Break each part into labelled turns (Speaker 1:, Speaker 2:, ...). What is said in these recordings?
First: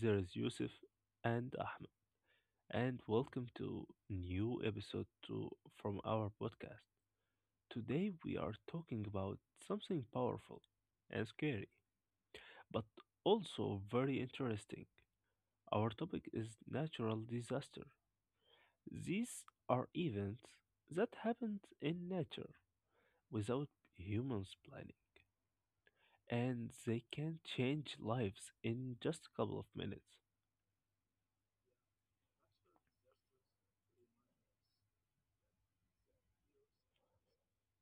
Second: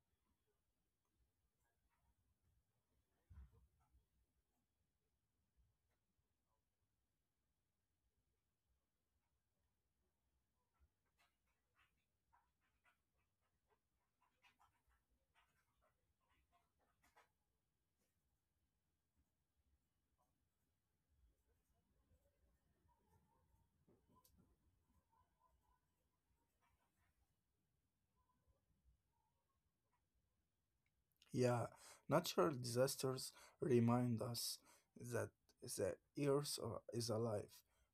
Speaker 1: there is Yusuf and Ahmed, and welcome to new episode from our podcast. Today we are talking about something powerful and scary, but also very interesting. Our topic is natural disaster. These are events that happened in nature without humans planning, and they can change lives in just a couple of minutes.
Speaker 2: Yeah, natural disasters remind us that the earth is alive.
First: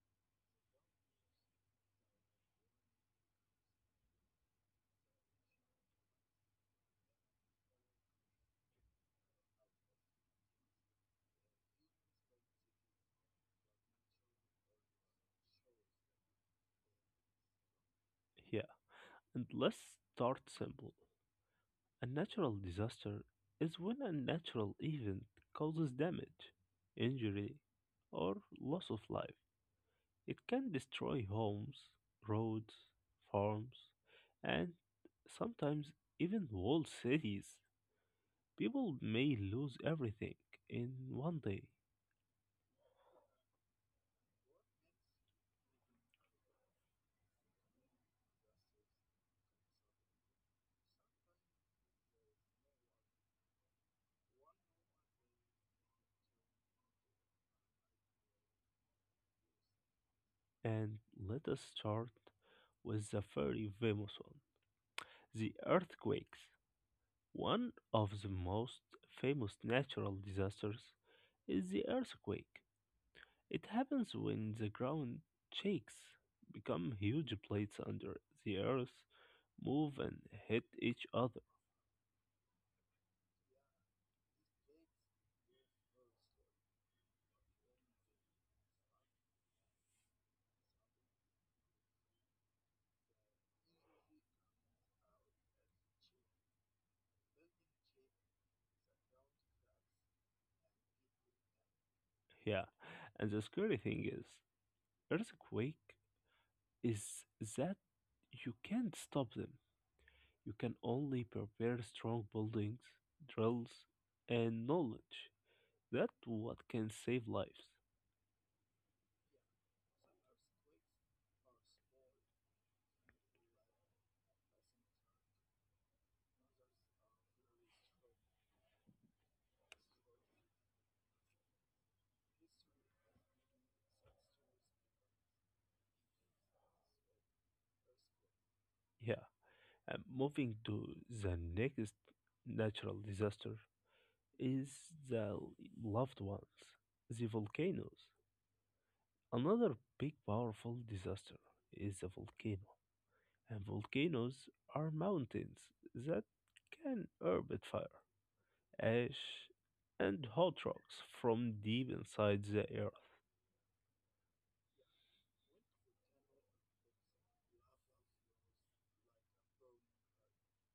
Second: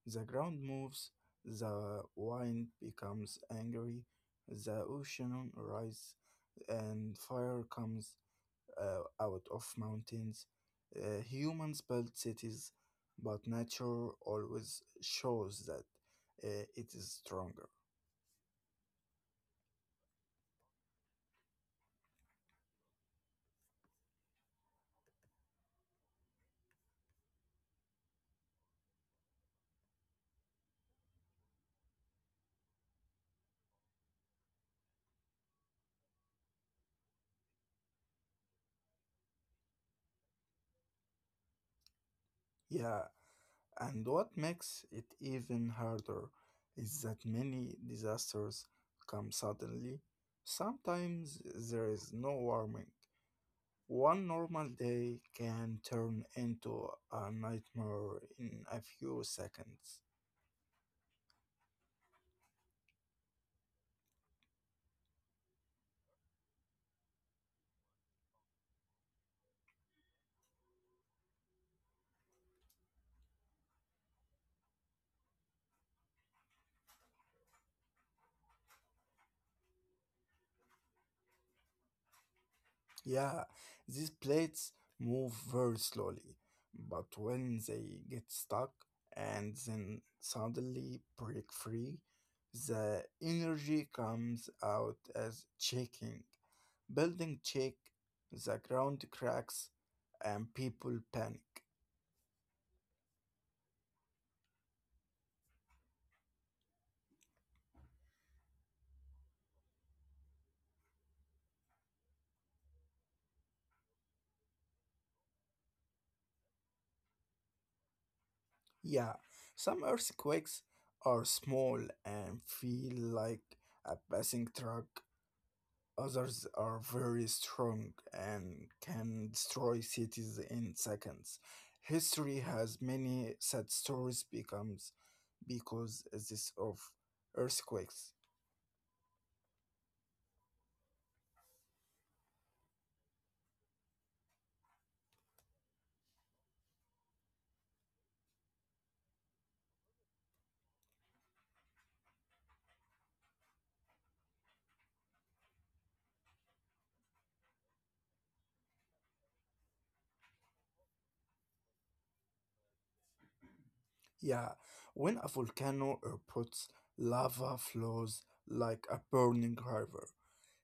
Speaker 2: The ground moves, the wind becomes angry, the ocean rises, and fire comes out of mountains. Humans build cities, but nature always shows that it is stronger.
Speaker 1: Yeah, and let's start simple. A natural disaster is when a natural event causes damage, injury, or loss of life. It can destroy homes, roads, farms, and sometimes even whole cities. People may lose everything in one day.
Speaker 2: Yeah, and what makes it even harder is that many disasters come suddenly. Sometimes there is no warning. One normal day can turn into a nightmare in a few seconds.
Speaker 1: And let us start with the very famous one, the earthquakes. One of the most famous natural disasters is the earthquake. It happens when the ground shakes, become huge plates under the earth, move and hit each other.
Speaker 2: Yeah, these plates move very slowly, but when they get stuck and then suddenly break free, the energy comes out as shaking. Building shake, the ground cracks, and people panic.
Speaker 1: Yeah, and the scary thing is, earthquake is that you can't stop them. You can only prepare strong buildings, drills, and knowledge. That what can save lives.
Speaker 2: Yeah, some earthquakes are small and feel like a passing truck. Others are very strong and can destroy cities in seconds. History has many sad stories becomes because this of earthquakes.
Speaker 1: Yeah, and moving to the next natural disaster, is the loved ones, the volcanoes. Another big powerful disaster is a volcano, and volcanoes are mountains that can orbit fire, ash, and hot rocks from deep inside the earth.
Speaker 2: Yeah, when a volcano erupts, lava flows like a burning river.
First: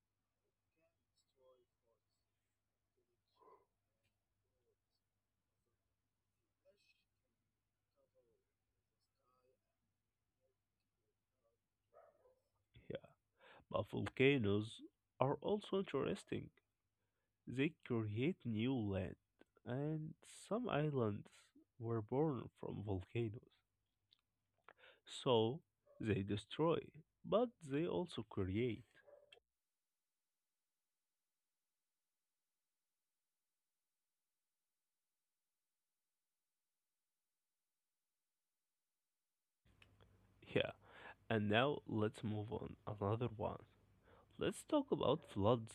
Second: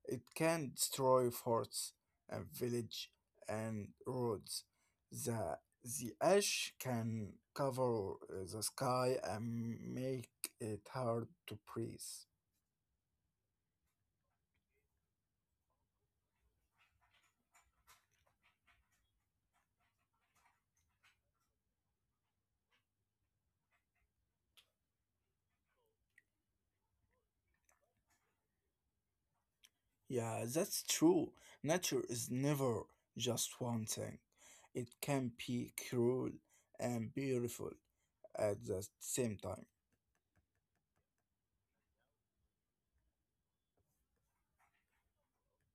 Speaker 2: It can destroy forts and village and roads. The, the ash can cover the sky and make it hard to breathe.
Speaker 1: Yeah, but volcanoes are also interesting. They create new land, and some islands were born from volcanoes. So they destroy, but they also create.
Speaker 2: Yeah, that's true. Nature is never just one thing. It can be cruel and beautiful at the same time.
Speaker 1: Yeah. And now let's move on another one. Let's talk about floods.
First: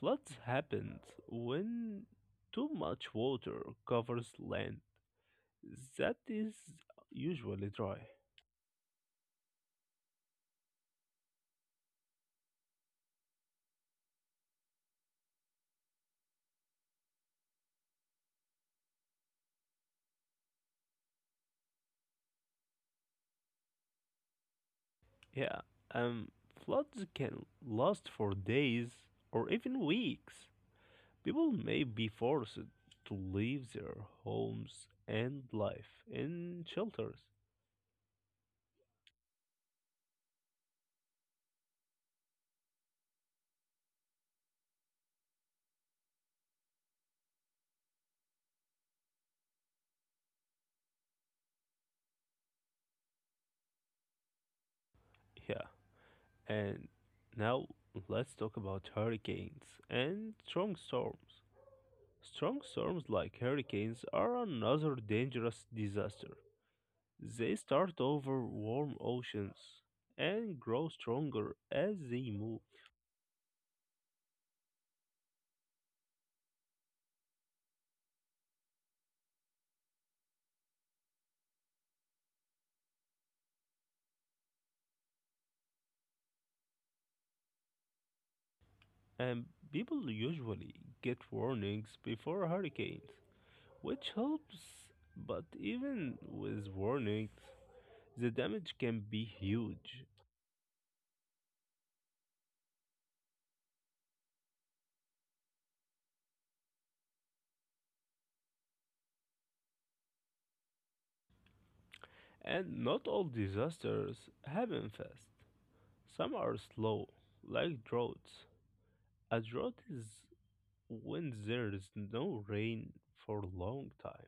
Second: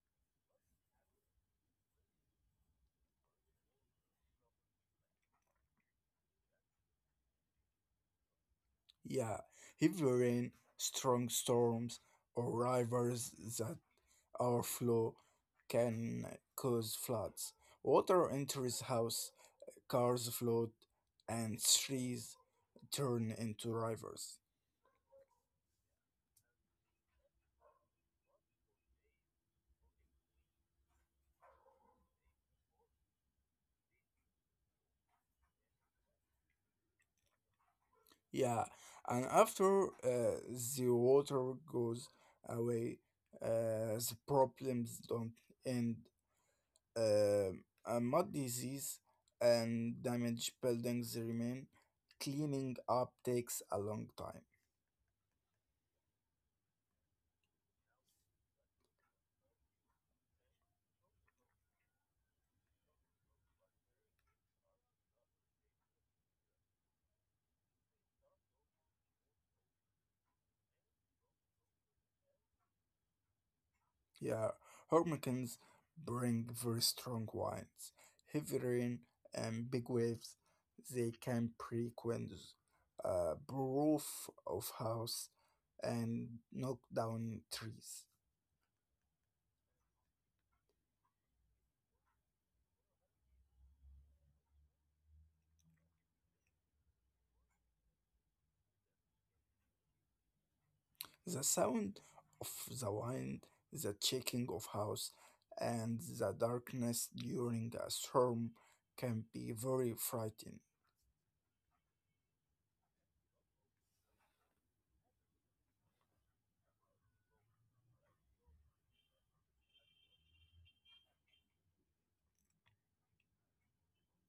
Speaker 1: Floods happen when too much water covers land that is usually dry.
Speaker 2: Yeah, heavy rain, strong storms, or rivers overflow can cause floods. Water enters house, cars float, and trees turn into rivers.
Speaker 1: Yeah. Um Floods can last for days or even weeks. People may be forced to leave their homes and life in shelters.
Speaker 2: Yeah, and after the water goes away, the problems don't end. Uh, a mud disease and damaged buildings remain. Cleaning up takes a long time.
Speaker 1: Yeah. And now let's talk about hurricanes and strong storms. Strong storms like hurricanes are another dangerous disaster. They start over warm oceans and grow stronger as they move.
Speaker 2: Yeah, hurricanes bring very strong winds, heavy rain, and big waves. They can break windows, roof of house, and knock down trees.
Speaker 1: And people usually get warnings before hurricanes, which helps, but even with warnings, the damage can be huge.
Speaker 2: The sound of the wind, the shaking of house, and the darkness during a storm can be very frightening.
Speaker 1: And not all disasters happen fast. Some are slow, like droughts. A drought is when there is no rain for a long time.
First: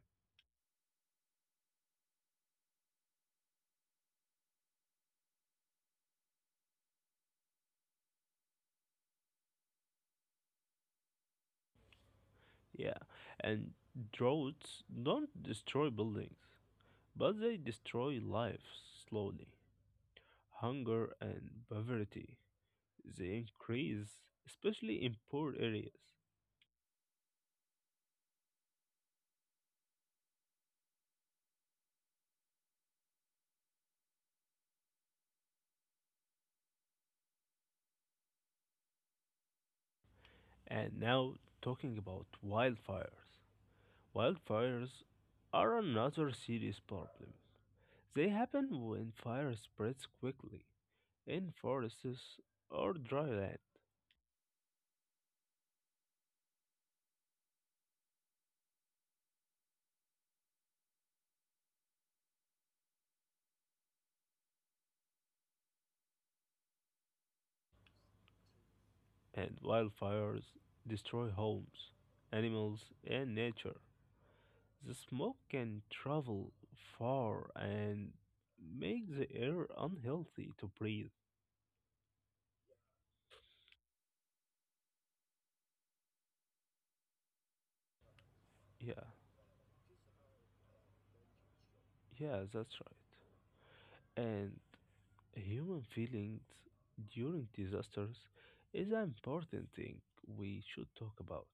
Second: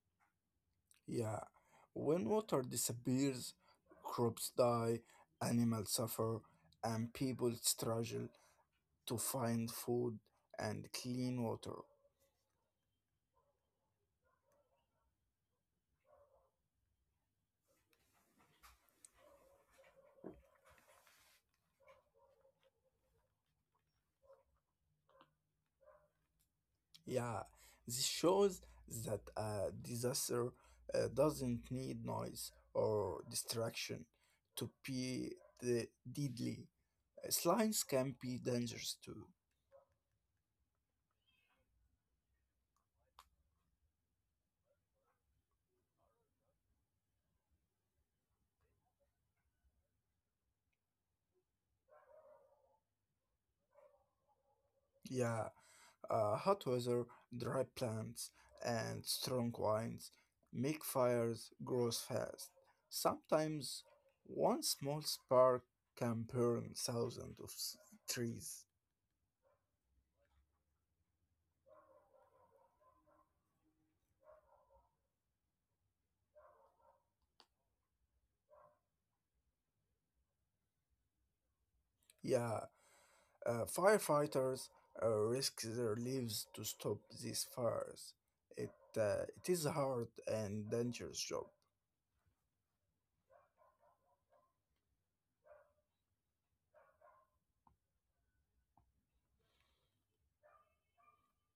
Speaker 2: Yeah, when water disappears, crops die, animals suffer, and people struggle to find food and clean water.
Speaker 1: Yeah, and droughts don't destroy buildings, but they destroy lives slowly. Hunger and poverty, they increase, especially in poor areas.
Speaker 2: Yeah, this shows that a disaster doesn't need noise or distraction to be the deadly. Slimes can be dangerous too.
Speaker 1: And now, talking about wildfires. Wildfires are another serious problem. They happen when fire spreads quickly in forests or dry land,
Speaker 2: Yeah, hot weather, dry plants, and strong winds make fires grow fast. Sometimes one small spark can burn thousands of trees.
Speaker 1: and wildfires destroy homes, animals, and nature. The smoke can travel far and make the air unhealthy to breathe.
Speaker 2: Yeah, firefighters risk their lives to stop these fires. It,
Speaker 1: Yeah,
Speaker 2: it is a hard and dangerous job.
Speaker 1: yeah, that's right. And human feelings during disasters is an important thing we should talk about.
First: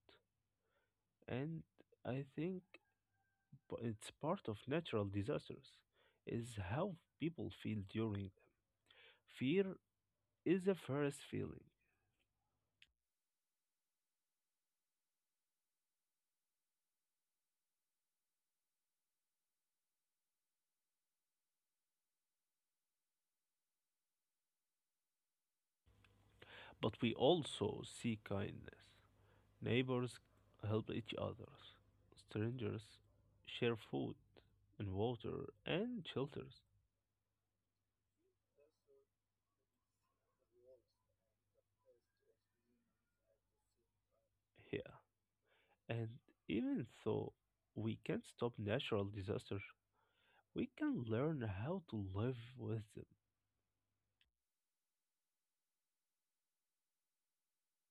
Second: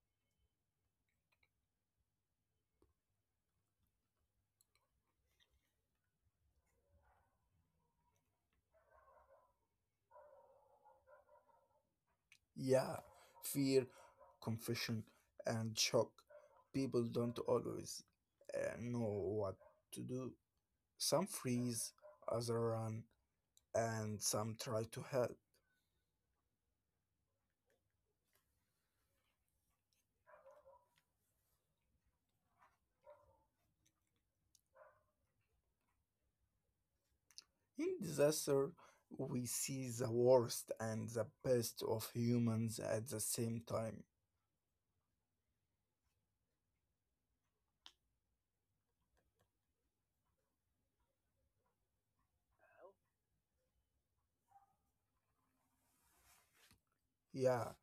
Speaker 1: And I think but it's part of natural disasters, is how people feel during them. Fear is the first feeling,
Speaker 2: Yeah, fear, confusion, and shock. People don't always know what to do. Some freeze, others run, and some try to help.
Speaker 1: but we also see kindness. Neighbors help each other, strangers share food and water and shelters.
Speaker 2: In disaster, we see the worst and the best of humans at the same time.
Speaker 1: Yeah, and even though we can't stop natural disasters, we can learn how to live with them.
Speaker 2: Yeah,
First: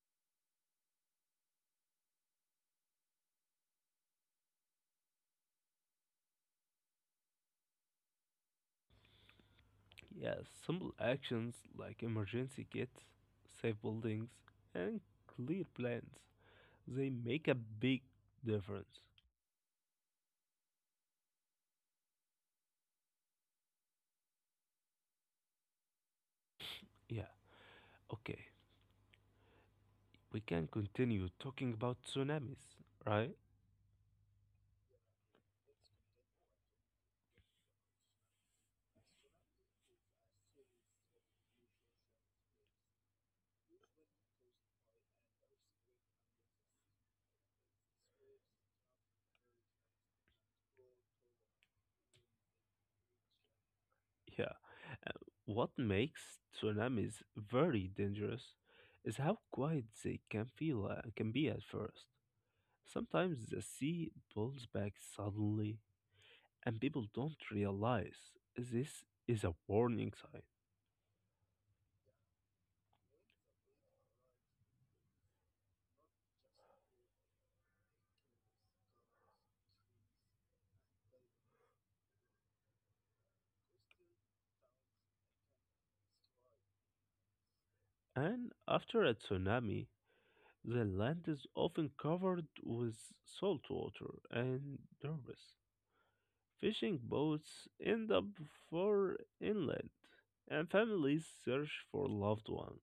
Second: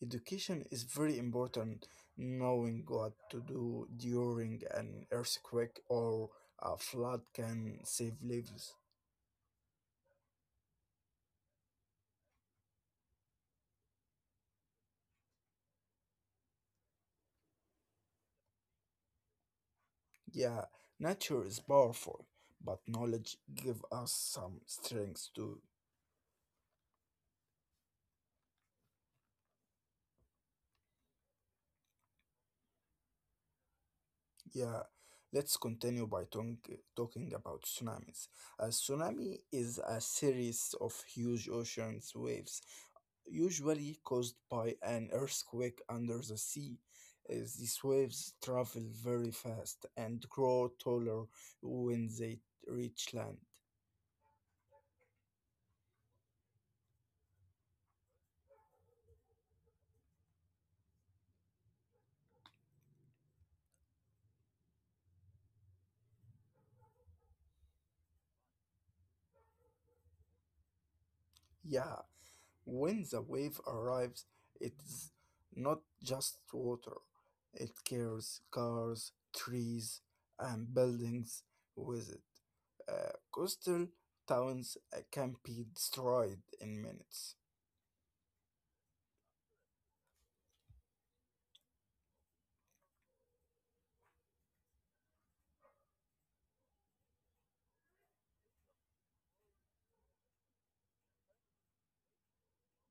Speaker 2: education is very important. Knowing what to do during an earthquake or a flood can save lives.
Speaker 1: Yeah, simple actions like emergency kits, safe buildings, and clear plans. They make a big difference.
Speaker 2: Yeah, nature is powerful, but knowledge gives us some strength too.
Speaker 1: Yeah, okay. We can continue talking about tsunamis, right?
Speaker 2: Yeah, let's continue by talking about tsunamis. A tsunami is a series of huge ocean waves, usually caused by an earthquake under the sea. As these waves travel very fast and grow taller when they reach land.
Speaker 1: Yeah. uh, What makes tsunamis very dangerous is how quiet they can be at first. Sometimes the sea pulls back suddenly, and people don't realize this is a warning sign.
Speaker 2: Yeah, when the wave arrives, it's not just water, it carries cars, trees, and buildings with it. Coastal towns can be destroyed in minutes.
Speaker 1: And after a tsunami, the land is often covered with salt water and debris. Fishing boats end up far inland, and families search for loved ones.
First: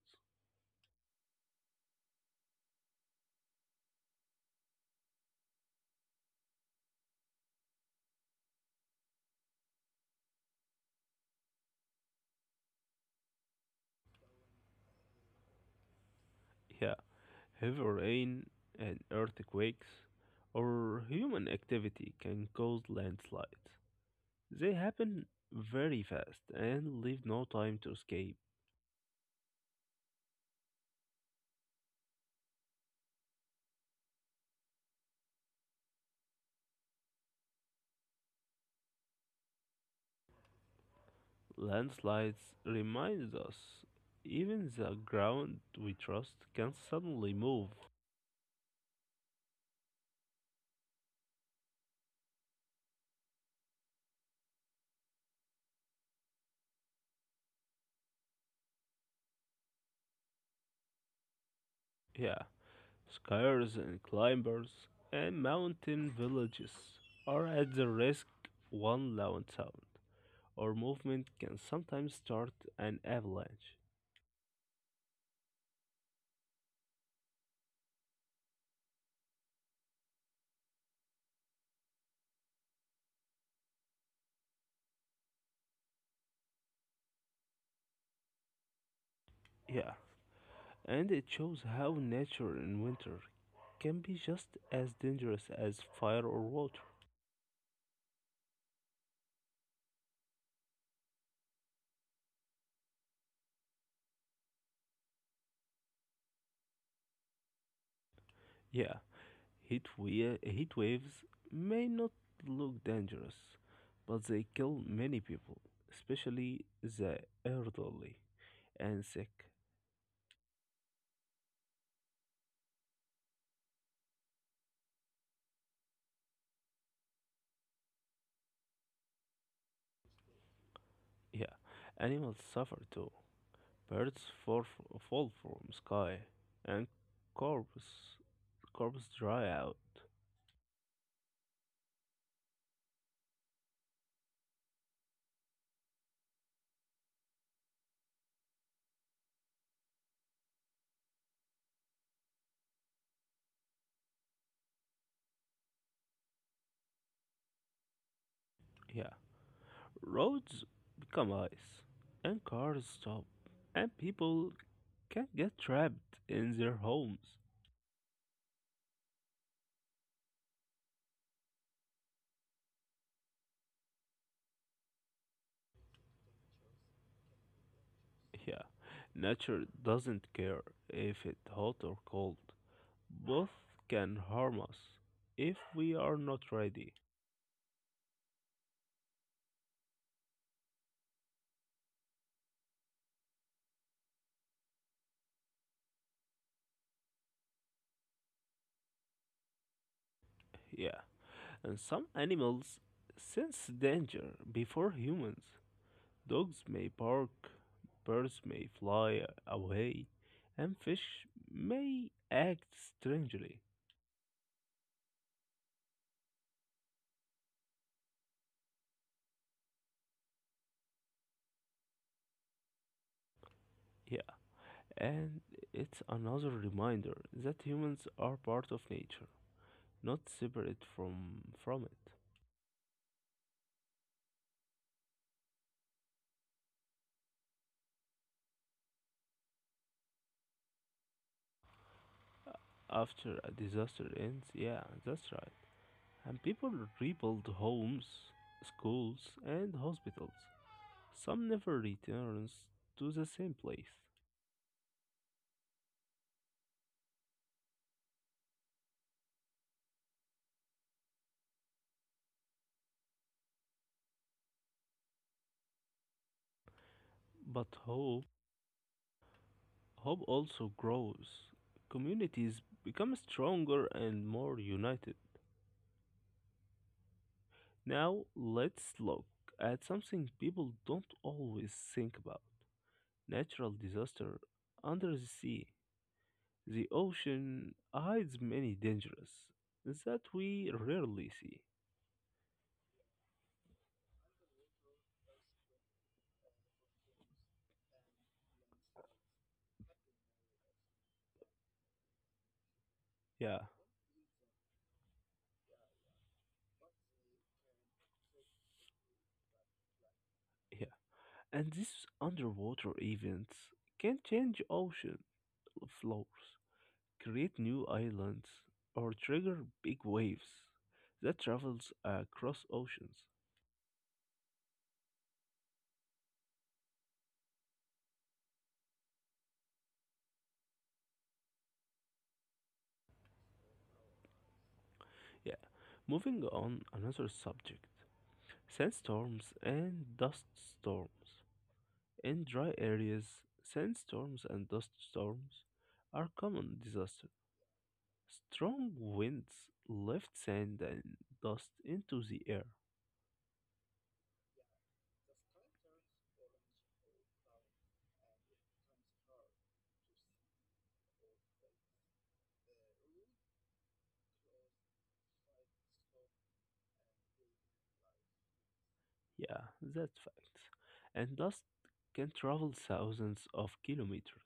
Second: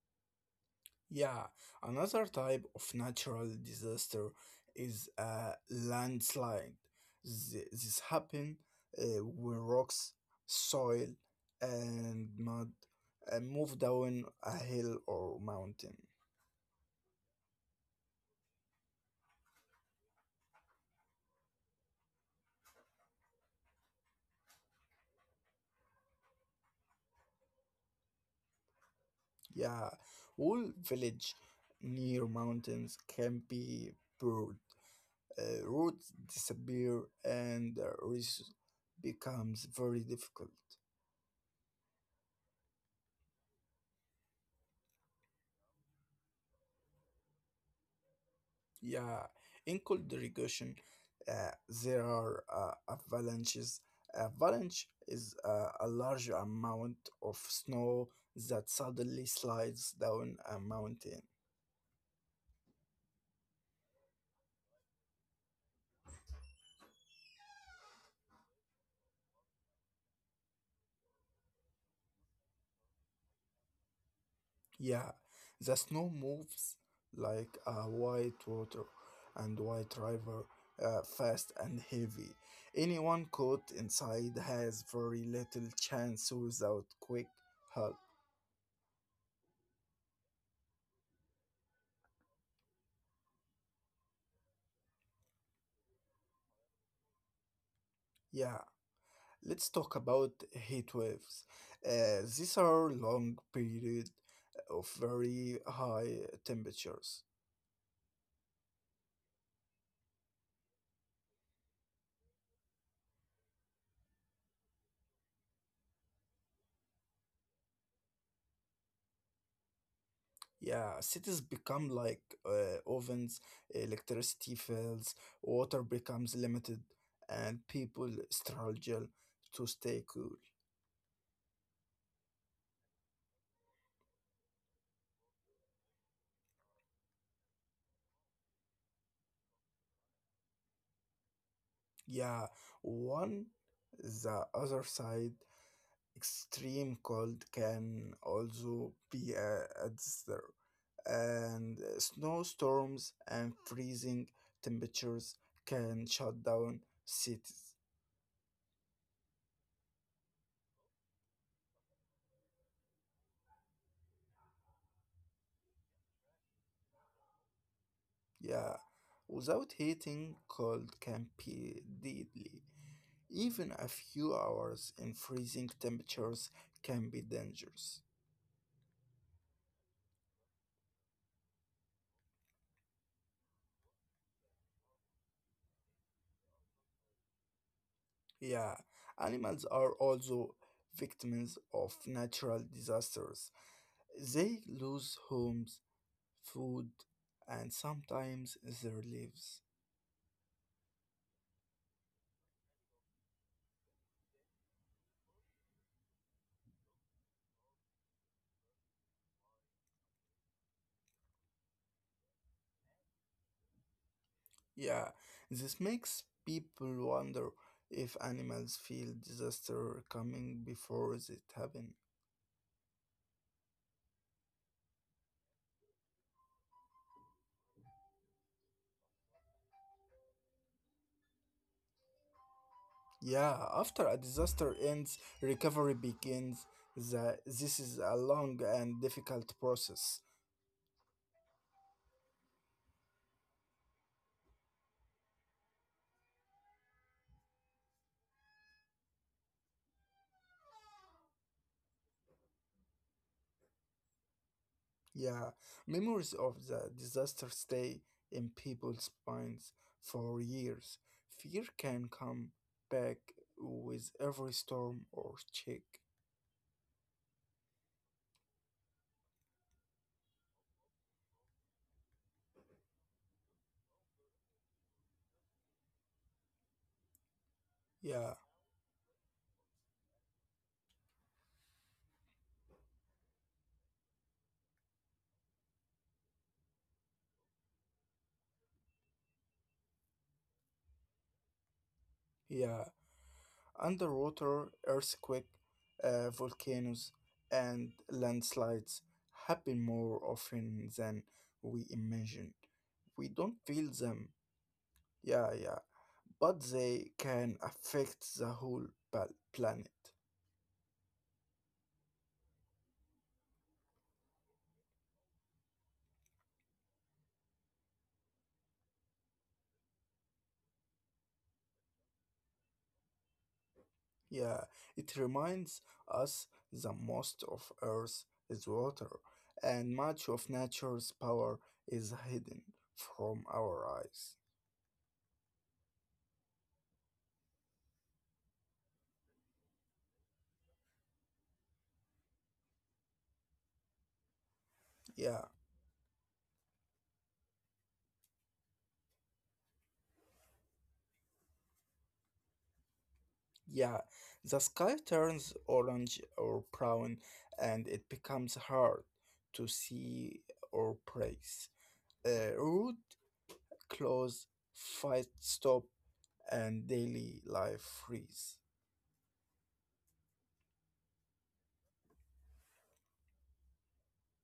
Speaker 2: Yeah, another type of natural disaster is a landslide. This happen when rocks, soil, and mud move down a hill or mountain.
Speaker 1: Yeah. Heavy rain and earthquakes or human activity can cause landslides. They happen very fast and leave no time to escape.
Speaker 2: Yeah, whole village near mountains can be buried. Roads disappear and resource becomes very difficult.
Speaker 1: Landslides remind us even the ground we trust can suddenly move.
Speaker 2: Yeah, in cold irrigation, uh, there are avalanches. Avalanche is a large amount of snow that suddenly slides down a mountain.
Speaker 1: Yeah, skiers and climbers and mountain villages are at the risk one loud sound or movement can sometimes start an avalanche.
Speaker 2: Yeah, the snow moves like a white water and white river, fast and heavy. Anyone caught inside has very little chance without quick help.
Speaker 1: Yeah, and it shows how nature in winter can be just as dangerous as fire or water.
Speaker 2: Yeah, let's talk about heat waves. These are long period of very high temperatures.
Speaker 1: Yeah, heat waves may not look dangerous, but they kill many people, especially the elderly and sick.
Speaker 2: Yeah, cities become like ovens, electricity fails, water becomes limited, and people struggle to stay cool.
Speaker 1: Yeah, animals suffer too. Birds fall from sky, and corpses corpses dry out.
Speaker 2: Yeah, one the other side, extreme cold can also be a disaster. And snowstorms and freezing temperatures can shut down cities.
Speaker 1: Yeah, Roads become ice, and cars stop, and people can get trapped in their homes.
Speaker 2: Yeah, without heating, cold can be deadly. Even a few hours in freezing temperatures can be dangerous.
Speaker 1: Yeah, nature doesn't care if it's hot or cold. Both can harm us if we are not ready.
Speaker 2: Yeah, animals are also victims of natural disasters. They lose homes, food, and sometimes their lives.
Speaker 1: Yeah, and some animals sense danger before humans. Dogs may bark, birds may fly away, and fish may act strangely.
Speaker 2: Yeah, this makes people wonder if animals feel disaster coming before it happens.
Speaker 1: And it's another reminder that humans are part of nature, not separate from it.
Speaker 2: Yeah, after a disaster ends, recovery begins. This is a long and difficult process.
Speaker 1: After a disaster ends, yeah, that's right. And people rebuild homes, schools, and hospitals. Some never returns to the same place.
Speaker 2: Yeah, memories of the disaster stay in people's minds for years. Fear can come back with every storm or check.
Speaker 1: But hope also grows. Communities become stronger and more united. Now
Speaker 2: Yeah,
Speaker 1: let's look at something people don't always think about. Natural disaster under the sea. The ocean hides many dangers that we rarely see.
Speaker 2: yeah. Underwater earthquake, volcanoes, and landslides happen more often than we imagine. We don't
Speaker 1: Yeah,
Speaker 2: feel them, yeah, yeah, but they can affect the whole planet.
Speaker 1: yeah. And these underwater events can change ocean floors, create new islands, or trigger big waves that travels across oceans.
Speaker 2: Yeah, it reminds us the most of Earth is water, and much of nature's power is hidden from our eyes.
Speaker 1: Yeah, moving on another subject. Sandstorms and dust storms. In dry areas, sandstorms and dust
Speaker 2: Yeah.
Speaker 1: storms are common disasters. Strong winds lift sand and dust into the air.
Speaker 2: Yeah, the sky turns orange or brown and it becomes hard to see or praise. Road close, fight stop, and daily life freeze.
Speaker 1: Yeah, that's fact. And dust can travel thousands of kilometers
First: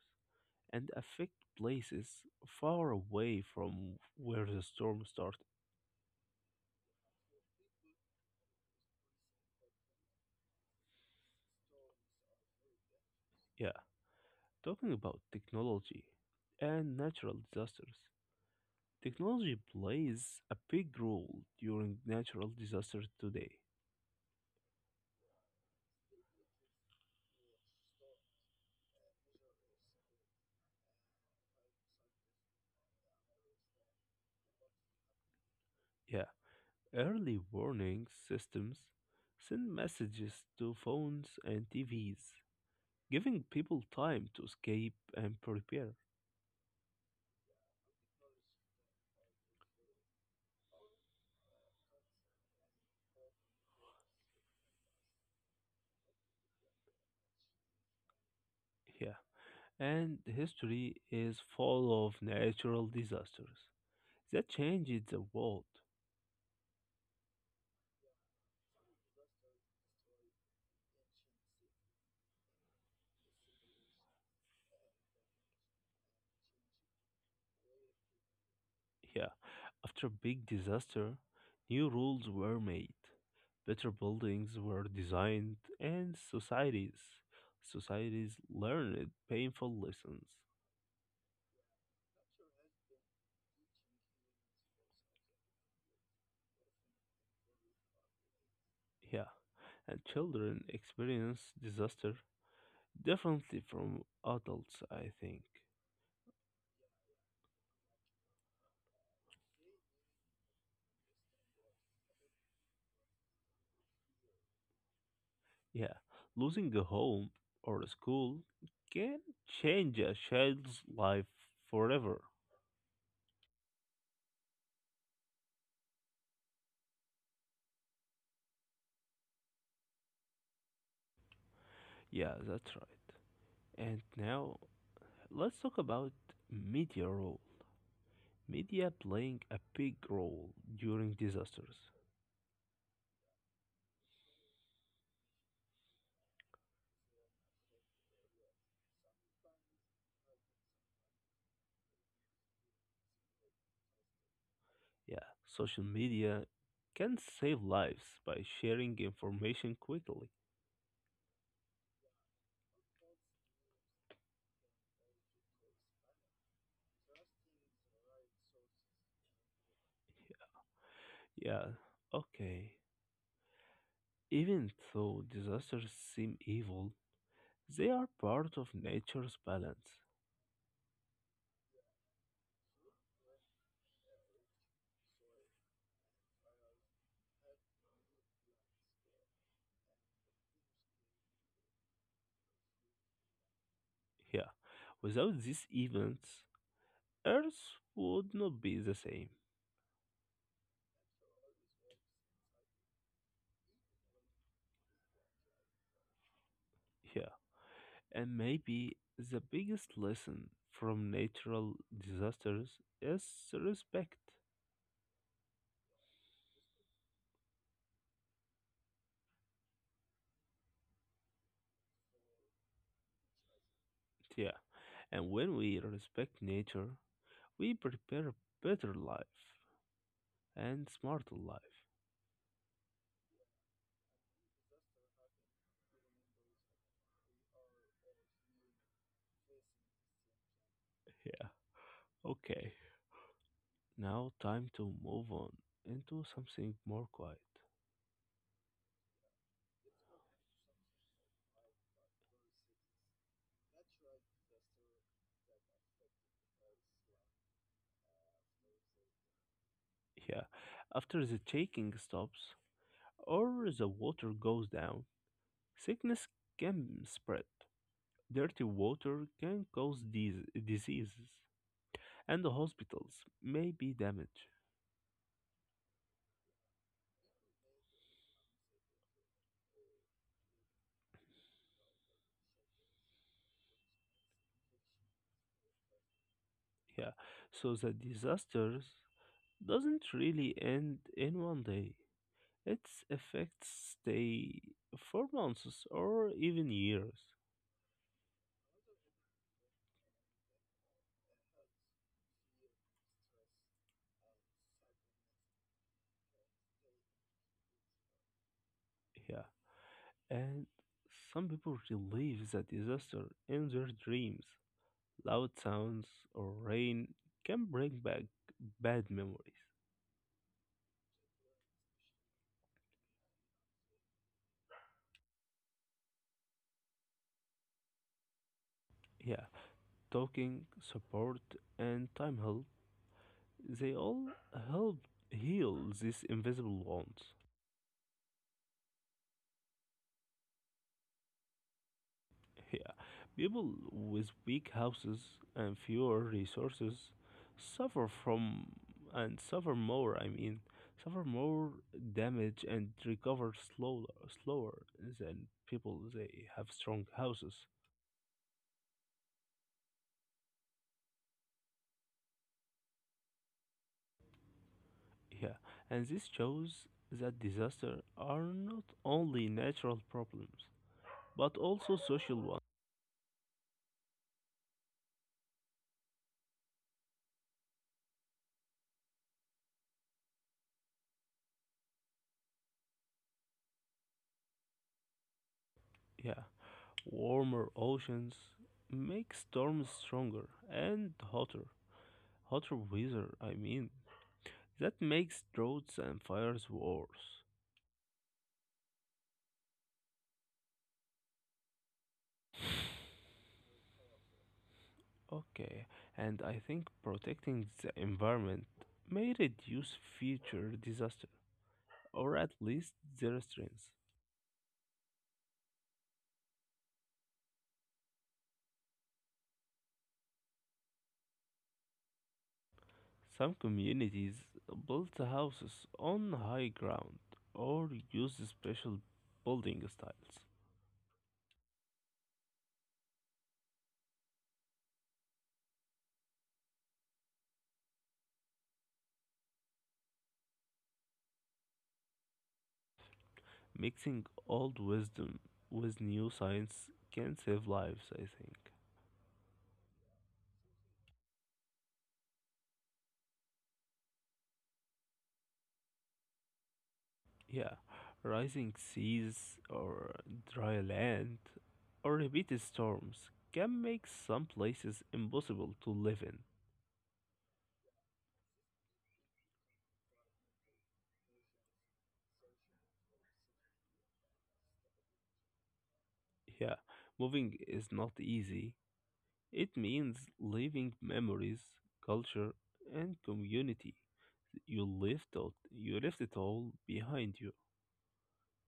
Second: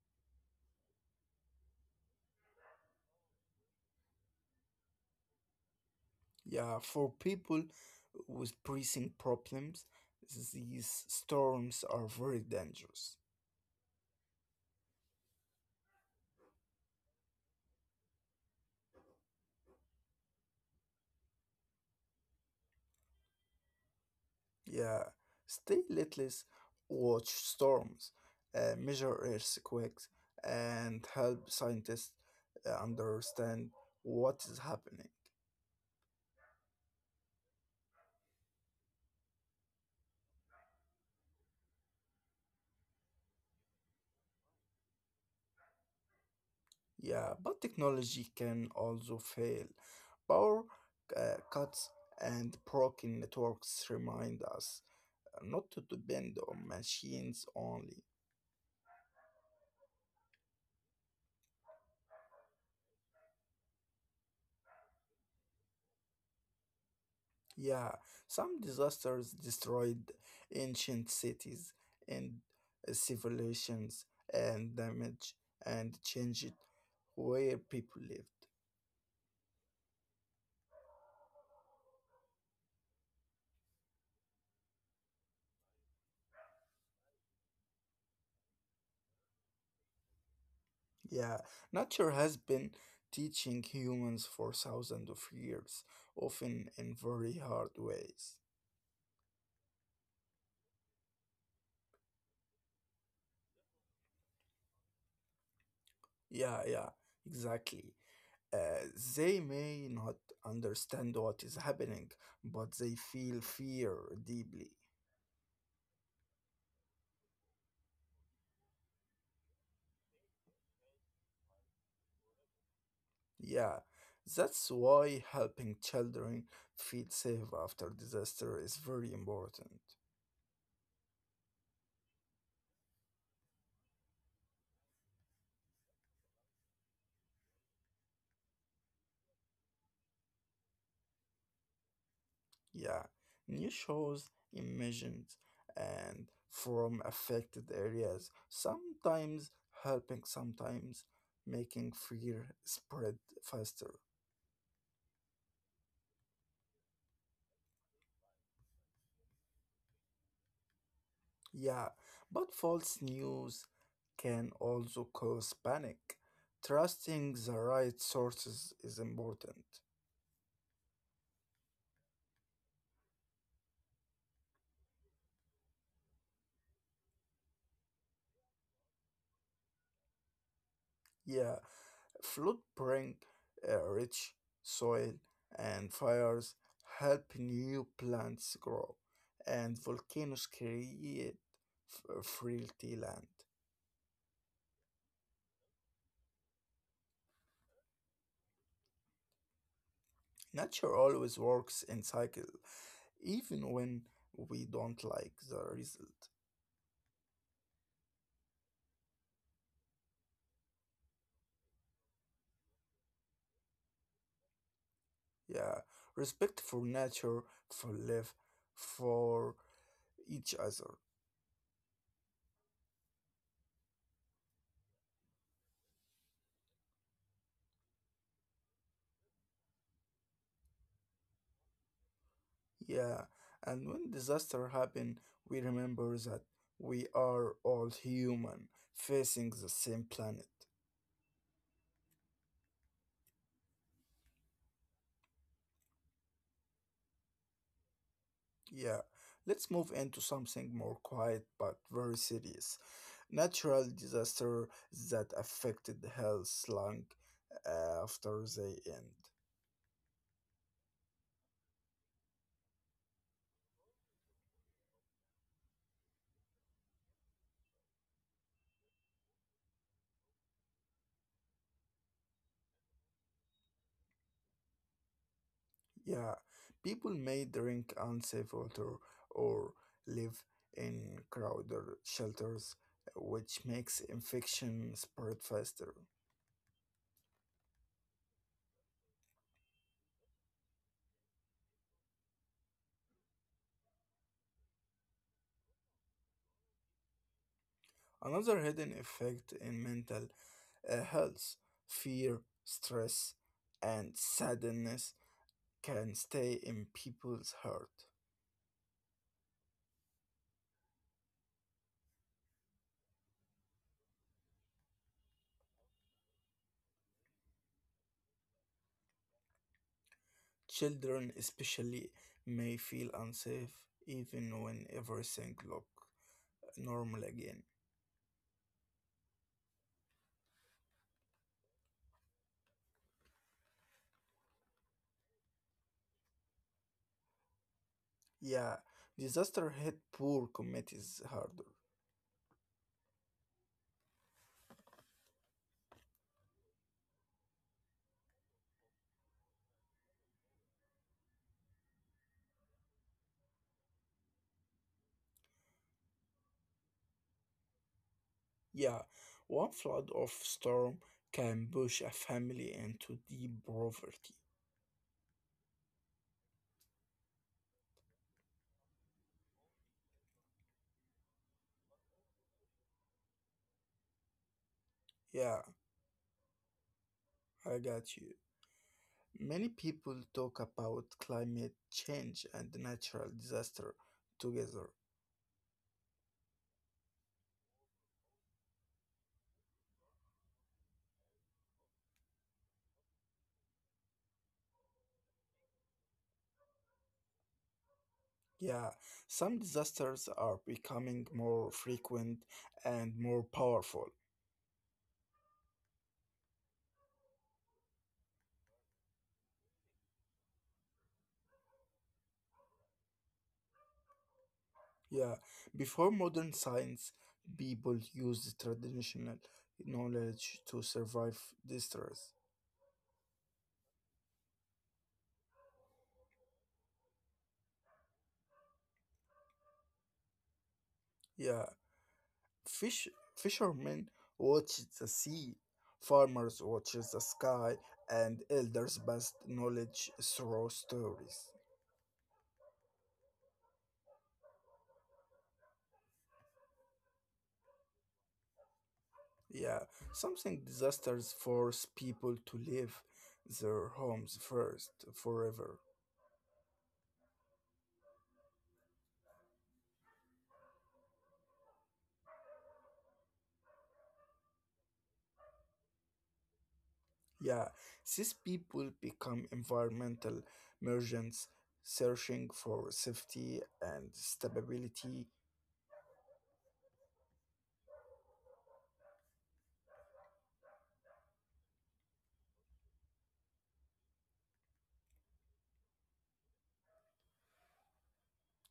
Speaker 1: and affect places far away from where the storm started.
Speaker 2: Yeah, for people with breathing problems, these storms are very dangerous.
Speaker 1: Yeah, talking about technology and natural disasters. Technology plays a big role during natural disasters today.
Speaker 2: Yeah, stay lightless, watch storms, measure earthquakes, and help scientists understand what is happening.
Speaker 1: Yeah, early warning systems send messages to phones and TVs, giving people time to escape and prepare.
Speaker 2: Yeah, but technology can also fail. Power cuts and broken networks remind us not to depend on machines only.
Speaker 1: Yeah, and history is full of natural disasters that changed the world.
Speaker 2: Yeah, some disasters destroyed ancient cities and civilizations and damaged and changed where people lived.
Speaker 1: Yeah, after a big disaster, new rules were made. Better buildings were designed and societies learned painful lessons.
Speaker 2: Yeah, nature has been teaching humans for thousands of years, often in very hard ways.
Speaker 1: Yeah, and children experience disaster differently from adults, I think.
Speaker 2: Yeah, yeah, exactly. Uh, they may not understand what is happening, but they feel fear deeply.
Speaker 1: Yeah, losing a home or a school can change a child's life forever.
Speaker 2: Yeah, that's why helping children feel safe after disaster is very important.
Speaker 1: Yeah, that's right. And now let's talk about media. Media playing a big role during disasters.
Speaker 2: Yeah, new shows imagined and from affected areas, sometimes helping, sometimes making fear spread faster.
Speaker 1: Yeah, social media can save lives by sharing information quickly.
Speaker 2: Yeah, but false news can also cause panic. Trusting the right sources is important.
Speaker 1: Yeah, okay. Even though disasters seem evil, they are part of nature's balance.
Speaker 2: Yeah, flood bring rich soil and fires help new plants grow and volcanoes create fertile land.
Speaker 1: Yeah, without these events, Earth would not be the same.
Speaker 2: Nature always works in cycle, even when we don't like the result.
Speaker 1: Yeah, and maybe the biggest lesson from natural disasters is respect.
Speaker 2: Yeah, respect for nature, for life, for each other.
Speaker 1: Yeah, and when we respect nature, we prepare a better life and smarter life.
Speaker 2: Yeah, and when disaster happen, we remember that we are all human facing the same planet.
Speaker 1: Yeah. Okay. Now time to move on into something more quiet.
Speaker 2: Yeah, let's move into something more quiet but very serious. Natural disaster that affected health long after they end.
Speaker 1: Yeah. After the shaking stops or the water goes down, sickness can spread. Dirty water can cause these diseases, and the hospitals may be damaged.
Speaker 2: Yeah, people may drink unsafe water or live in crowded shelters, which makes infection spread faster.
Speaker 1: Yeah, so the disasters doesn't really end in one day. Its effects stay for months or even years.
Speaker 2: Another hidden effect in mental health, fear, stress, and sadness can stay in people's heart.
Speaker 1: Yeah, and some people relive the disaster in their dreams. Loud sounds or rain can bring back bad memories.
Speaker 2: Children, especially, may feel unsafe even when everything looks normal again.
Speaker 1: Yeah, talking, support, and time help. They all help heal these invisible wounds.
Speaker 2: Yeah, disaster hit poor communities harder.
Speaker 1: Yeah, people with weak houses and fewer resources suffer from and suffer more. I mean, suffer more damage and recover slower than people they have strong houses.
Speaker 2: Yeah, one flood or storm can push a family into deep poverty.
Speaker 1: Yeah, and this shows that disasters are not only natural problems but also social.
Speaker 2: Yeah, I got you. Many people talk about climate change and natural disaster together.
Speaker 1: Yeah, warmer oceans make storms stronger and hotter. Hotter weather, I mean. That makes droughts and fires worse.
Speaker 2: Yeah, some disasters are becoming more frequent and more powerful.
Speaker 1: Okay, and I think protecting the environment may reduce future disaster, or at least their strength.
Speaker 2: Yeah, before modern science, people used traditional knowledge to survive distress.
Speaker 1: Some communities build houses on high ground or use special building styles.
Speaker 2: Yeah, fish fishermen watched the sea, farmers watched the sky, and elders passed knowledge through stories.
Speaker 1: Mixing old wisdom with new science can save lives, I think.
Speaker 2: Yeah, something disasters force people to leave their homes first forever.
Speaker 1: Yeah, rising seas or dry land or repeated storms can make some places impossible to live in.
Speaker 2: Yeah, these people become environmental merchants searching for safety and stability.
Speaker 1: Yeah, moving is not easy. It means leaving memories, culture, and community. You left out, you left it all behind you.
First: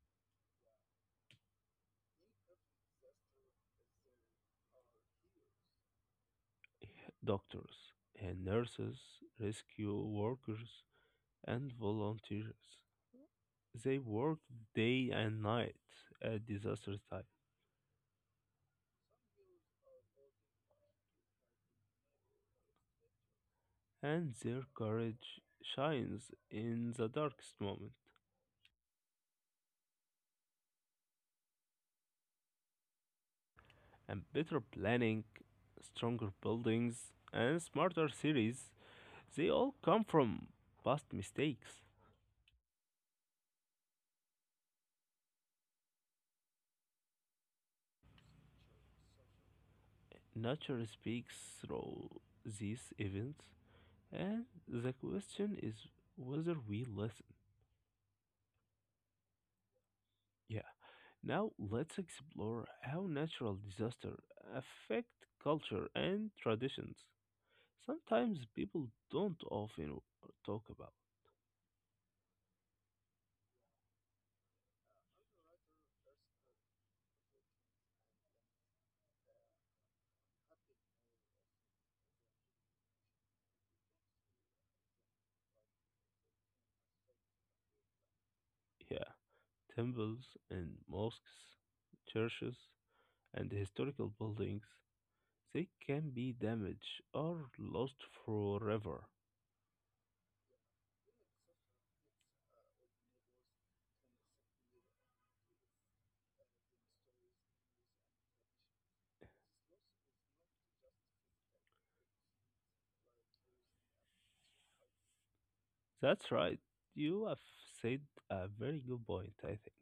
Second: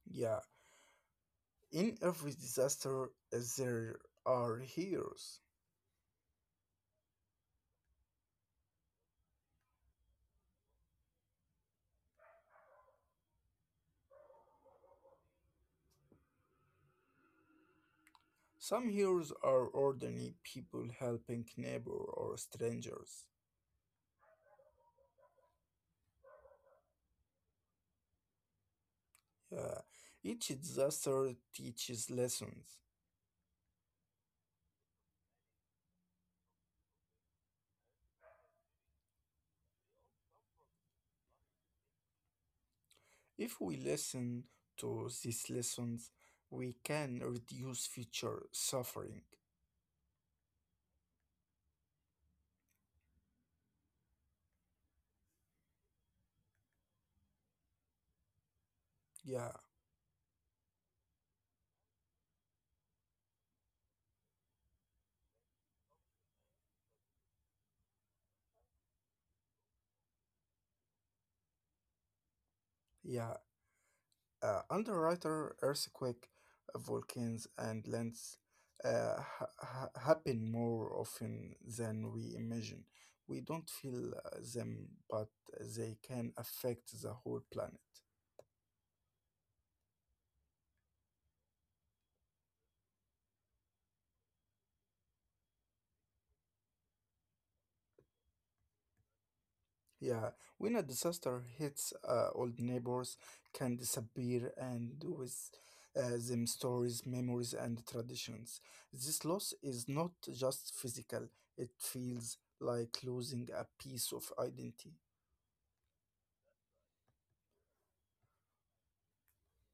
Speaker 2: Yeah, in every disaster as there are heroes.
Speaker 1: Doctors and nurses, rescue workers, and volunteers. They worked day and night at disaster time,
Speaker 2: Some heroes are ordinary people helping neighbor or strangers.
Speaker 1: and their courage shines in the darkest moment.
Speaker 2: Yeah, each disaster teaches lessons.
Speaker 1: And better planning, stronger buildings, and smarter cities, they all come from past mistakes.
Speaker 2: If we listen to these lessons, we can reduce future suffering.
Speaker 1: Nature speaks through these events, and the question is whether we listen.
Speaker 2: Yeah,
Speaker 1: Yeah. Now let's explore how natural disasters affect culture and traditions. Sometimes people don't often talk about.
Speaker 2: yeah. Underwriter earthquake, volcanoes, and lands happen more often than we imagine. We don't feel them, but they can affect the whole planet.
Speaker 1: Yeah, temples and mosques, churches and historical buildings, they can be damaged or lost forever.
Speaker 2: Yeah, when a disaster hits, old neighbors can disappear and with them stories, memories, and traditions. This loss is not just physical, it feels like losing a piece of identity.
Speaker 1: That's right. You have said a very good point, I think.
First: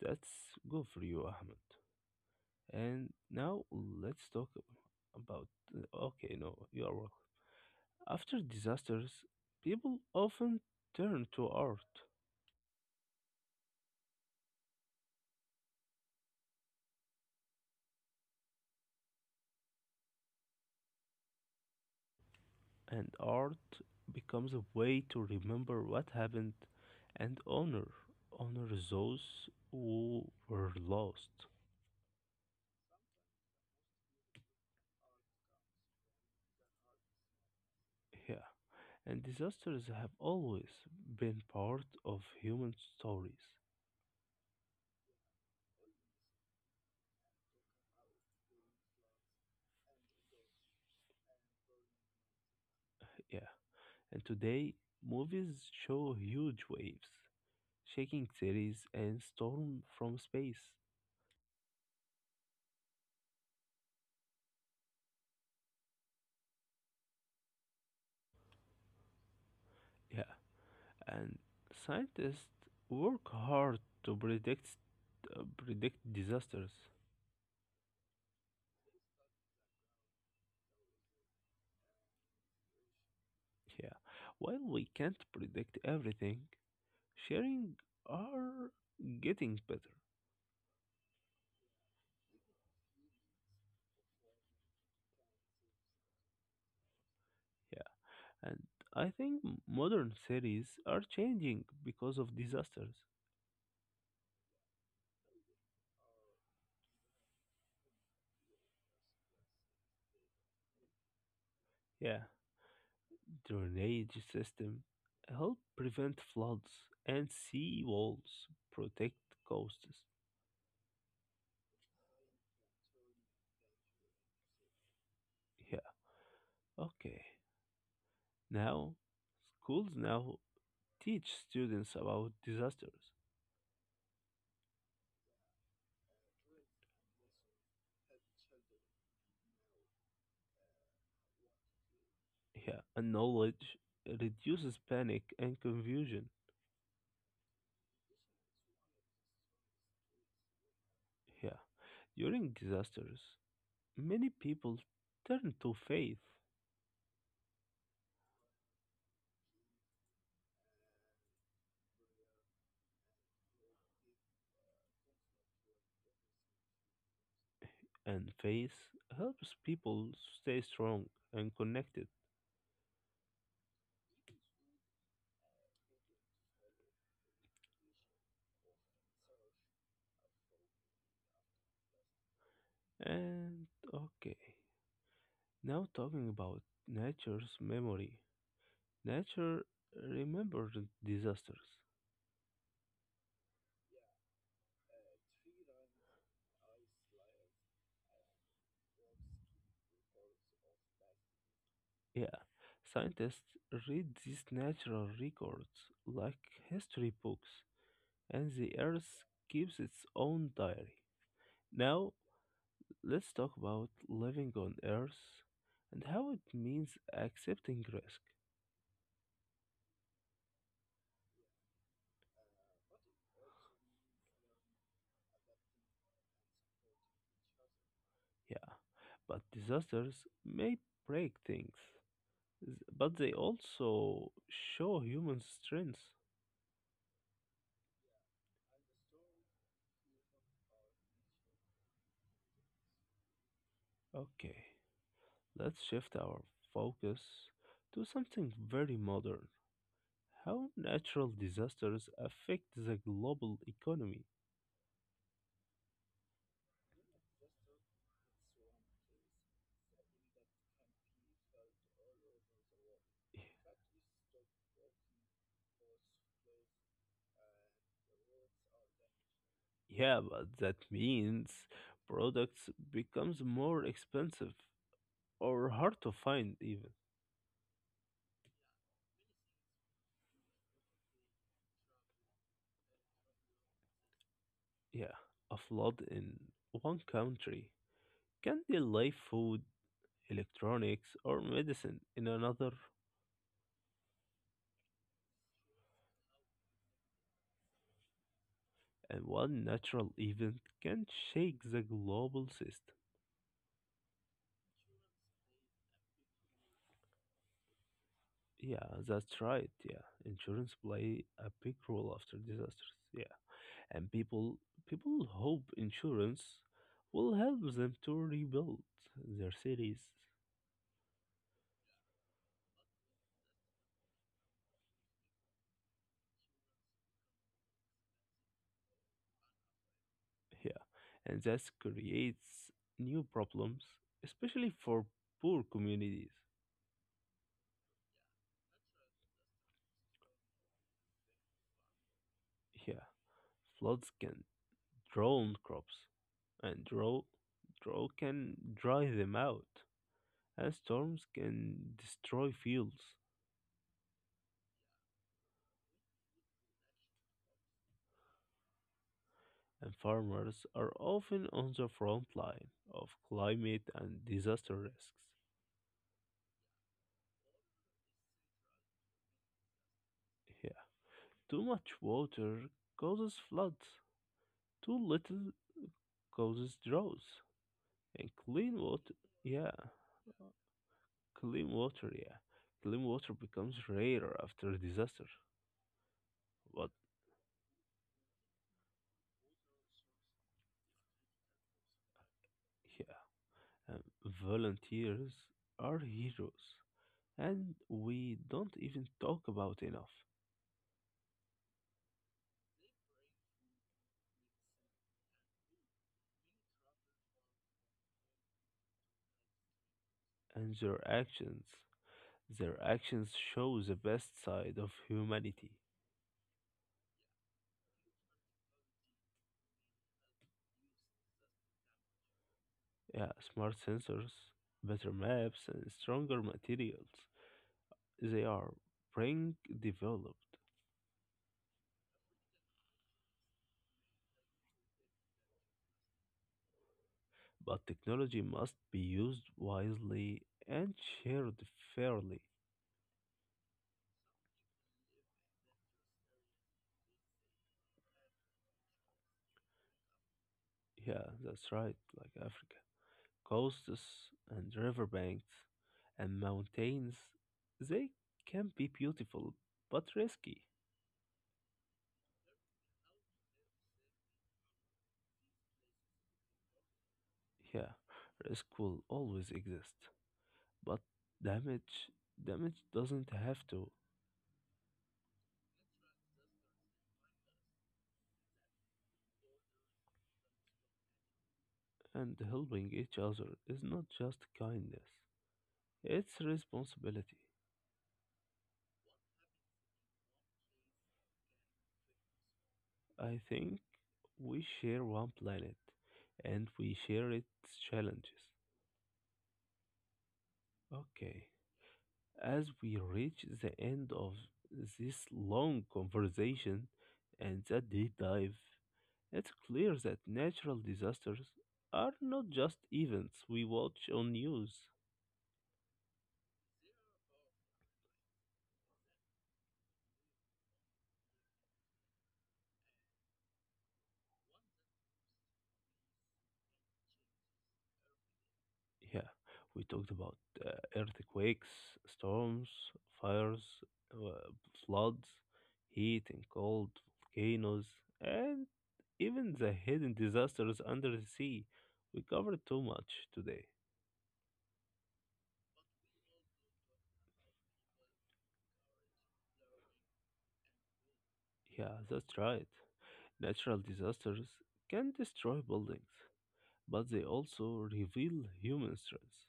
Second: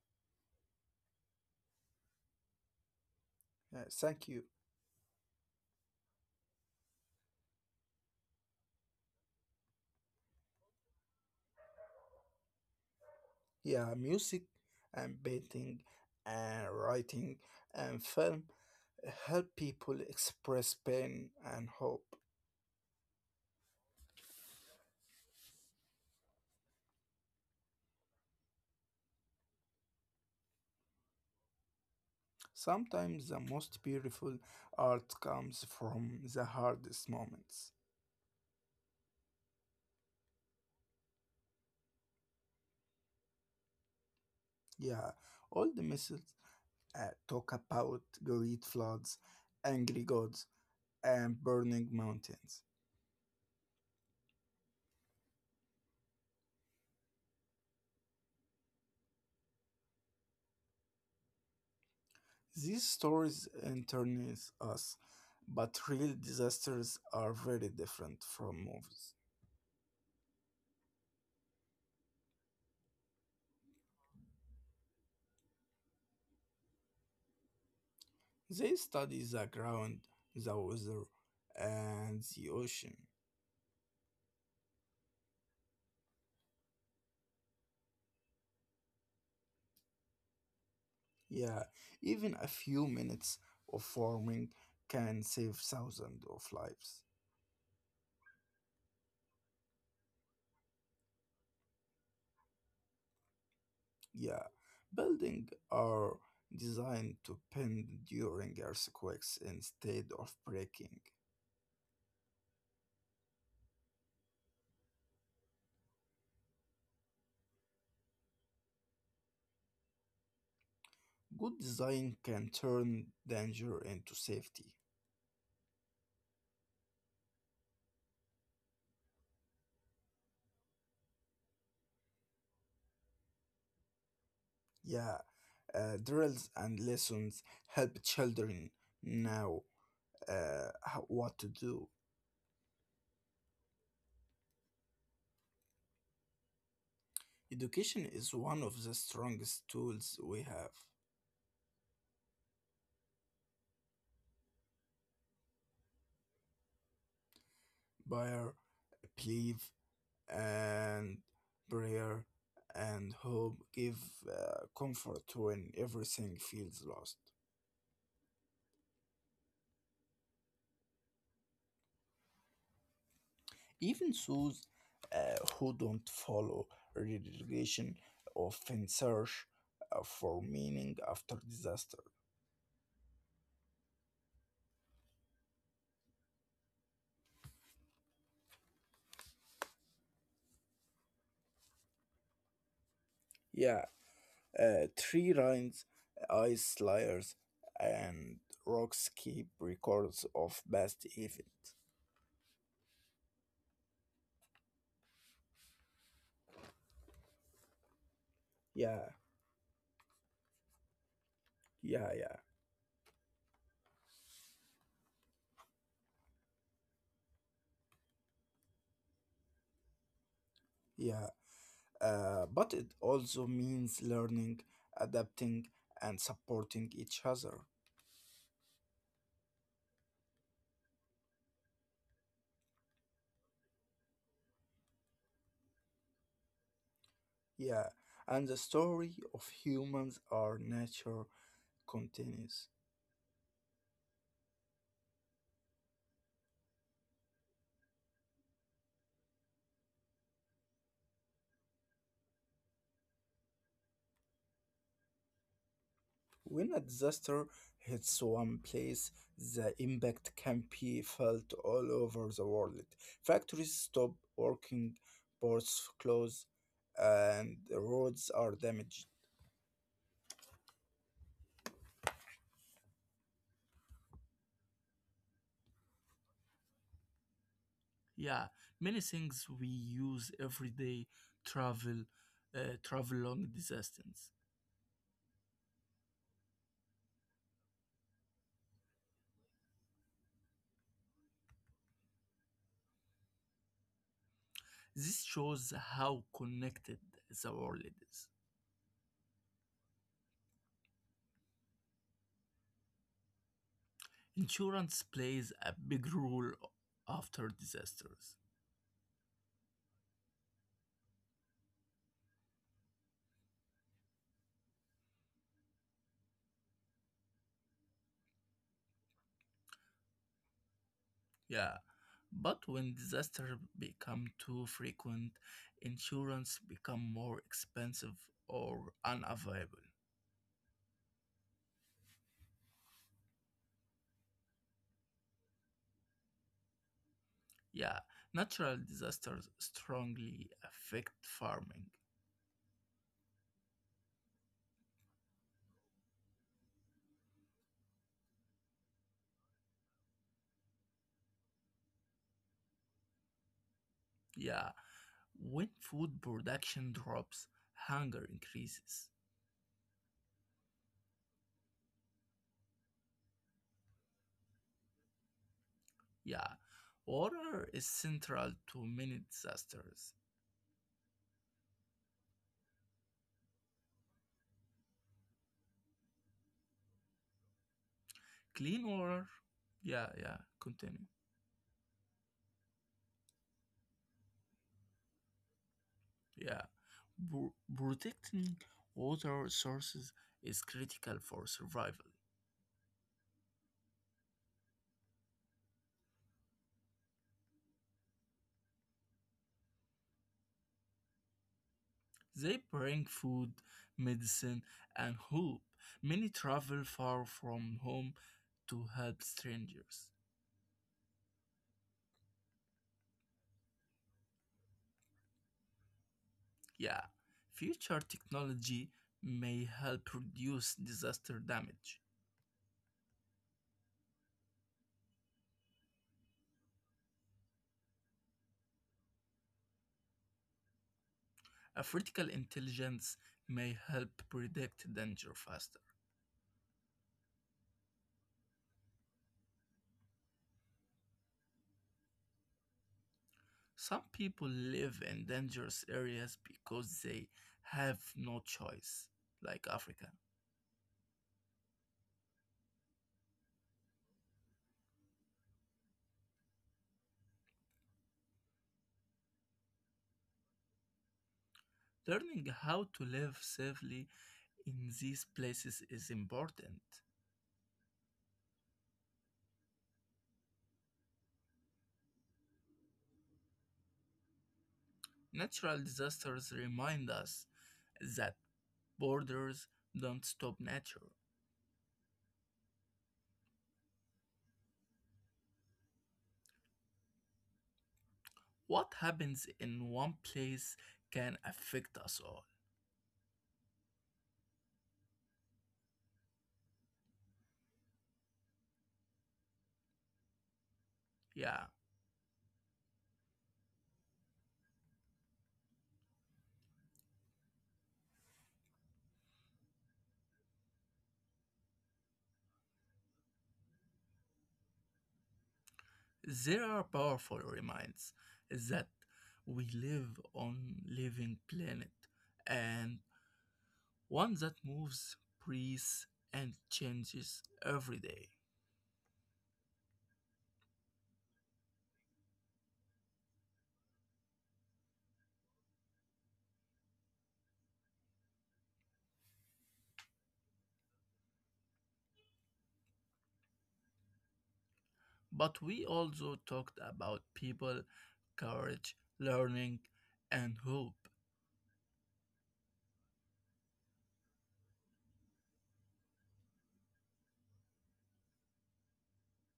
Speaker 1: That's good for you, Ahmed. And now
Speaker 2: Uh,
Speaker 1: let's
Speaker 2: thank you.
Speaker 1: talk about. Okay, no, you are welcome. After disasters, people often turn to art,
Speaker 2: Yeah, music and painting and writing and film help people express pain and hope.
Speaker 1: and art becomes a way to remember what happened and honor those who were lost.
Speaker 2: Sometimes the most beautiful art comes from the hardest moments.
Speaker 1: Yeah, and disasters have always been part of human stories.
Speaker 2: Yeah, old myths talk about great floods, angry gods, and burning mountains.
Speaker 1: Yeah, and today movies show huge waves shaking series, and Storm from Space.
Speaker 2: These stories entertain us, but real disasters are very different from movies.
Speaker 1: Yeah, and scientists work hard to predict disasters.
Speaker 2: They study the ground, the weather, and the ocean.
Speaker 1: Yeah, while we can't predict everything, sharing are getting better.
Speaker 2: Yeah, even a few minutes of farming can save thousands of lives.
Speaker 1: Yeah, and I think modern cities are changing because of disasters.
Speaker 2: Yeah, buildings are designed to bend during earthquakes instead of breaking.
Speaker 1: Yeah, drainage system help prevent floods and sea walls protect coasts.
Speaker 2: Good design can turn danger into safety.
Speaker 1: Yeah, okay. Now, schools now teach students about disasters.
Speaker 2: Yeah, drills and lessons help children know how, what to do.
Speaker 1: Yeah, and knowledge reduces panic and confusion.
Speaker 2: Education is one of the strongest tools we have.
Speaker 1: Yeah, during disasters, many people turn to faith,
Speaker 2: Buyer, believe and prayer and hope give comfort when everything feels lost.
Speaker 1: and faith helps people stay strong and connected.
Speaker 2: Even those who don't follow religion often search for meaning after disaster.
Speaker 1: And okay, now talking about nature's memory. Nature remembered disasters.
Speaker 2: Yeah, tree lines, ice layers, and rocks keep records of past events.
Speaker 1: Yeah, scientists read these natural records like history books, and the
Speaker 2: Yeah,
Speaker 1: Earth keeps its own diary.
Speaker 2: yeah,
Speaker 1: Now,
Speaker 2: yeah,
Speaker 1: let's talk about living on Earth and how it means accepting risk.
Speaker 2: yeah. But it also means learning, adapting, and supporting each other.
Speaker 1: Yeah, but disasters may break things, but they also show human strength.
Speaker 2: Yeah, and the story of humans or nature continues.
Speaker 1: Okay, let's shift our focus to something very modern. How natural disasters affect the global economy.
Speaker 2: When a disaster hits one place, the impact can be felt all over the world. Factories stop working, ports close, and roads are damaged.
Speaker 1: Yeah, but that means products becomes more expensive or hard to find even.
Speaker 2: Yeah, many things we use every day travel travel long distance.
Speaker 1: Yeah, a flood in one country can delay food, electronics, or medicine in another,
Speaker 2: This shows how connected the world is.
Speaker 1: and one natural event can shake the global system.
Speaker 2: Insurance plays a big role after disasters.
Speaker 1: Yeah, that's right. Yeah, insurance play a big role after disasters. Yeah, and people hope insurance will help them to rebuild their cities.
Speaker 2: Yeah, but when disaster become too frequent, insurance become more expensive or unavailable.
Speaker 1: Yeah, and that creates new problems, especially for poor communities.
Speaker 2: Yeah, natural disasters strongly affect farming.
Speaker 1: Yeah, floods can drown crops and drought can dry them out, and storms can destroy fields.
Speaker 2: Yeah, when food production drops, hunger increases.
Speaker 1: And farmers are often on the front line of climate and disaster risks.
Speaker 2: Yeah, water is central to many disasters.
Speaker 1: Yeah, too much water causes floods, too little causes droughts, and clean
Speaker 2: Clean
Speaker 1: water,
Speaker 2: water,
Speaker 1: yeah,
Speaker 2: yeah, yeah, continue.
Speaker 1: clean water, yeah, clean water becomes rarer after a disaster.
Speaker 2: Yeah,
Speaker 1: But
Speaker 2: protecting water sources is critical for survival.
Speaker 1: yeah, and volunteers are heroes, and we don't even talk about enough.
Speaker 2: They bring food, medicine, and hope. Many travel far from home to help strangers.
Speaker 1: And their actions show the best side of humanity.
Speaker 2: Yeah, future technology may help reduce disaster damage.
Speaker 1: Yeah, smart sensors, better maps, and stronger materials. They are being developed,
Speaker 2: Artificial intelligence may help predict danger faster.
Speaker 1: but technology must be used wisely and shared fairly.
Speaker 2: Some people live in dangerous areas because they have no choice, like Africa.
Speaker 1: Yeah, that's right, like Africa. Coasts and riverbanks and mountains, they can be beautiful but risky.
Speaker 2: Learning how to live safely in these places is important.
Speaker 1: Yeah, risk will always exist, but damage damage doesn't have to.
Speaker 2: Natural disasters remind us that borders don't stop nature.
Speaker 1: And helping each other is not just kindness; it's responsibility.
Speaker 2: What happens in one place can affect us all.
Speaker 1: I think we share one planet, and we share its challenges. Okay.
Speaker 2: Yeah,
Speaker 1: As we reach the end of this long conversation and the deep dive, it's clear that natural disasters are not just events we watch on news.
Speaker 2: there are powerful reminds that we live on living planet and one that moves, breathes, and changes every day.
Speaker 1: Yeah, we talked about uh, earthquakes, storms, fires, uh, floods, heat and cold, volcanoes, and even the hidden disasters under the sea. We covered too much today.
Speaker 2: But we also talked about people, courage, learning, and hope.
Speaker 1: Yeah, that's right. Natural disasters can destroy buildings, but they also reveal human strength.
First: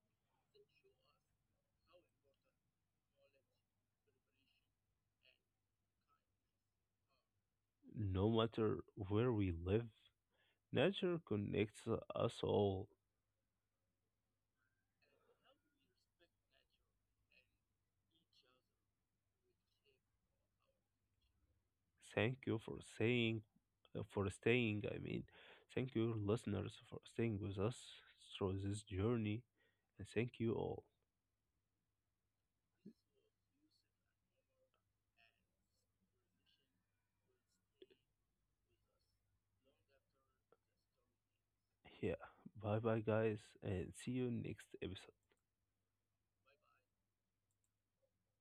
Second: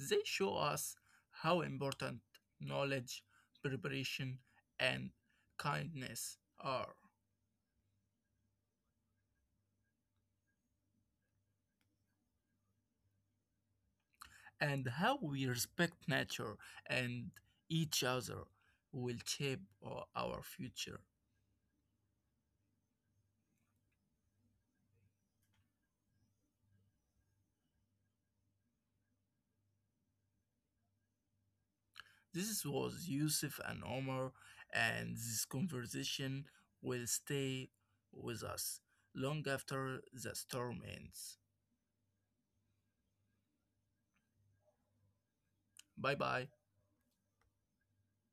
Speaker 2: They show us how important knowledge, preparation, and kindness are.
Speaker 1: No matter where we live, nature connects us all.
Speaker 2: And how we respect nature and each other will shape our future.
Speaker 1: Thank you for staying. I mean, thank you, listeners, for staying with us through this journey. And thank you all.
Speaker 2: This was Yusuf and Omar, and this conversation will stay with us long after the storm ends.
Speaker 1: Yeah. Bye bye, guys, and see you next episode.
Speaker 2: Bye bye.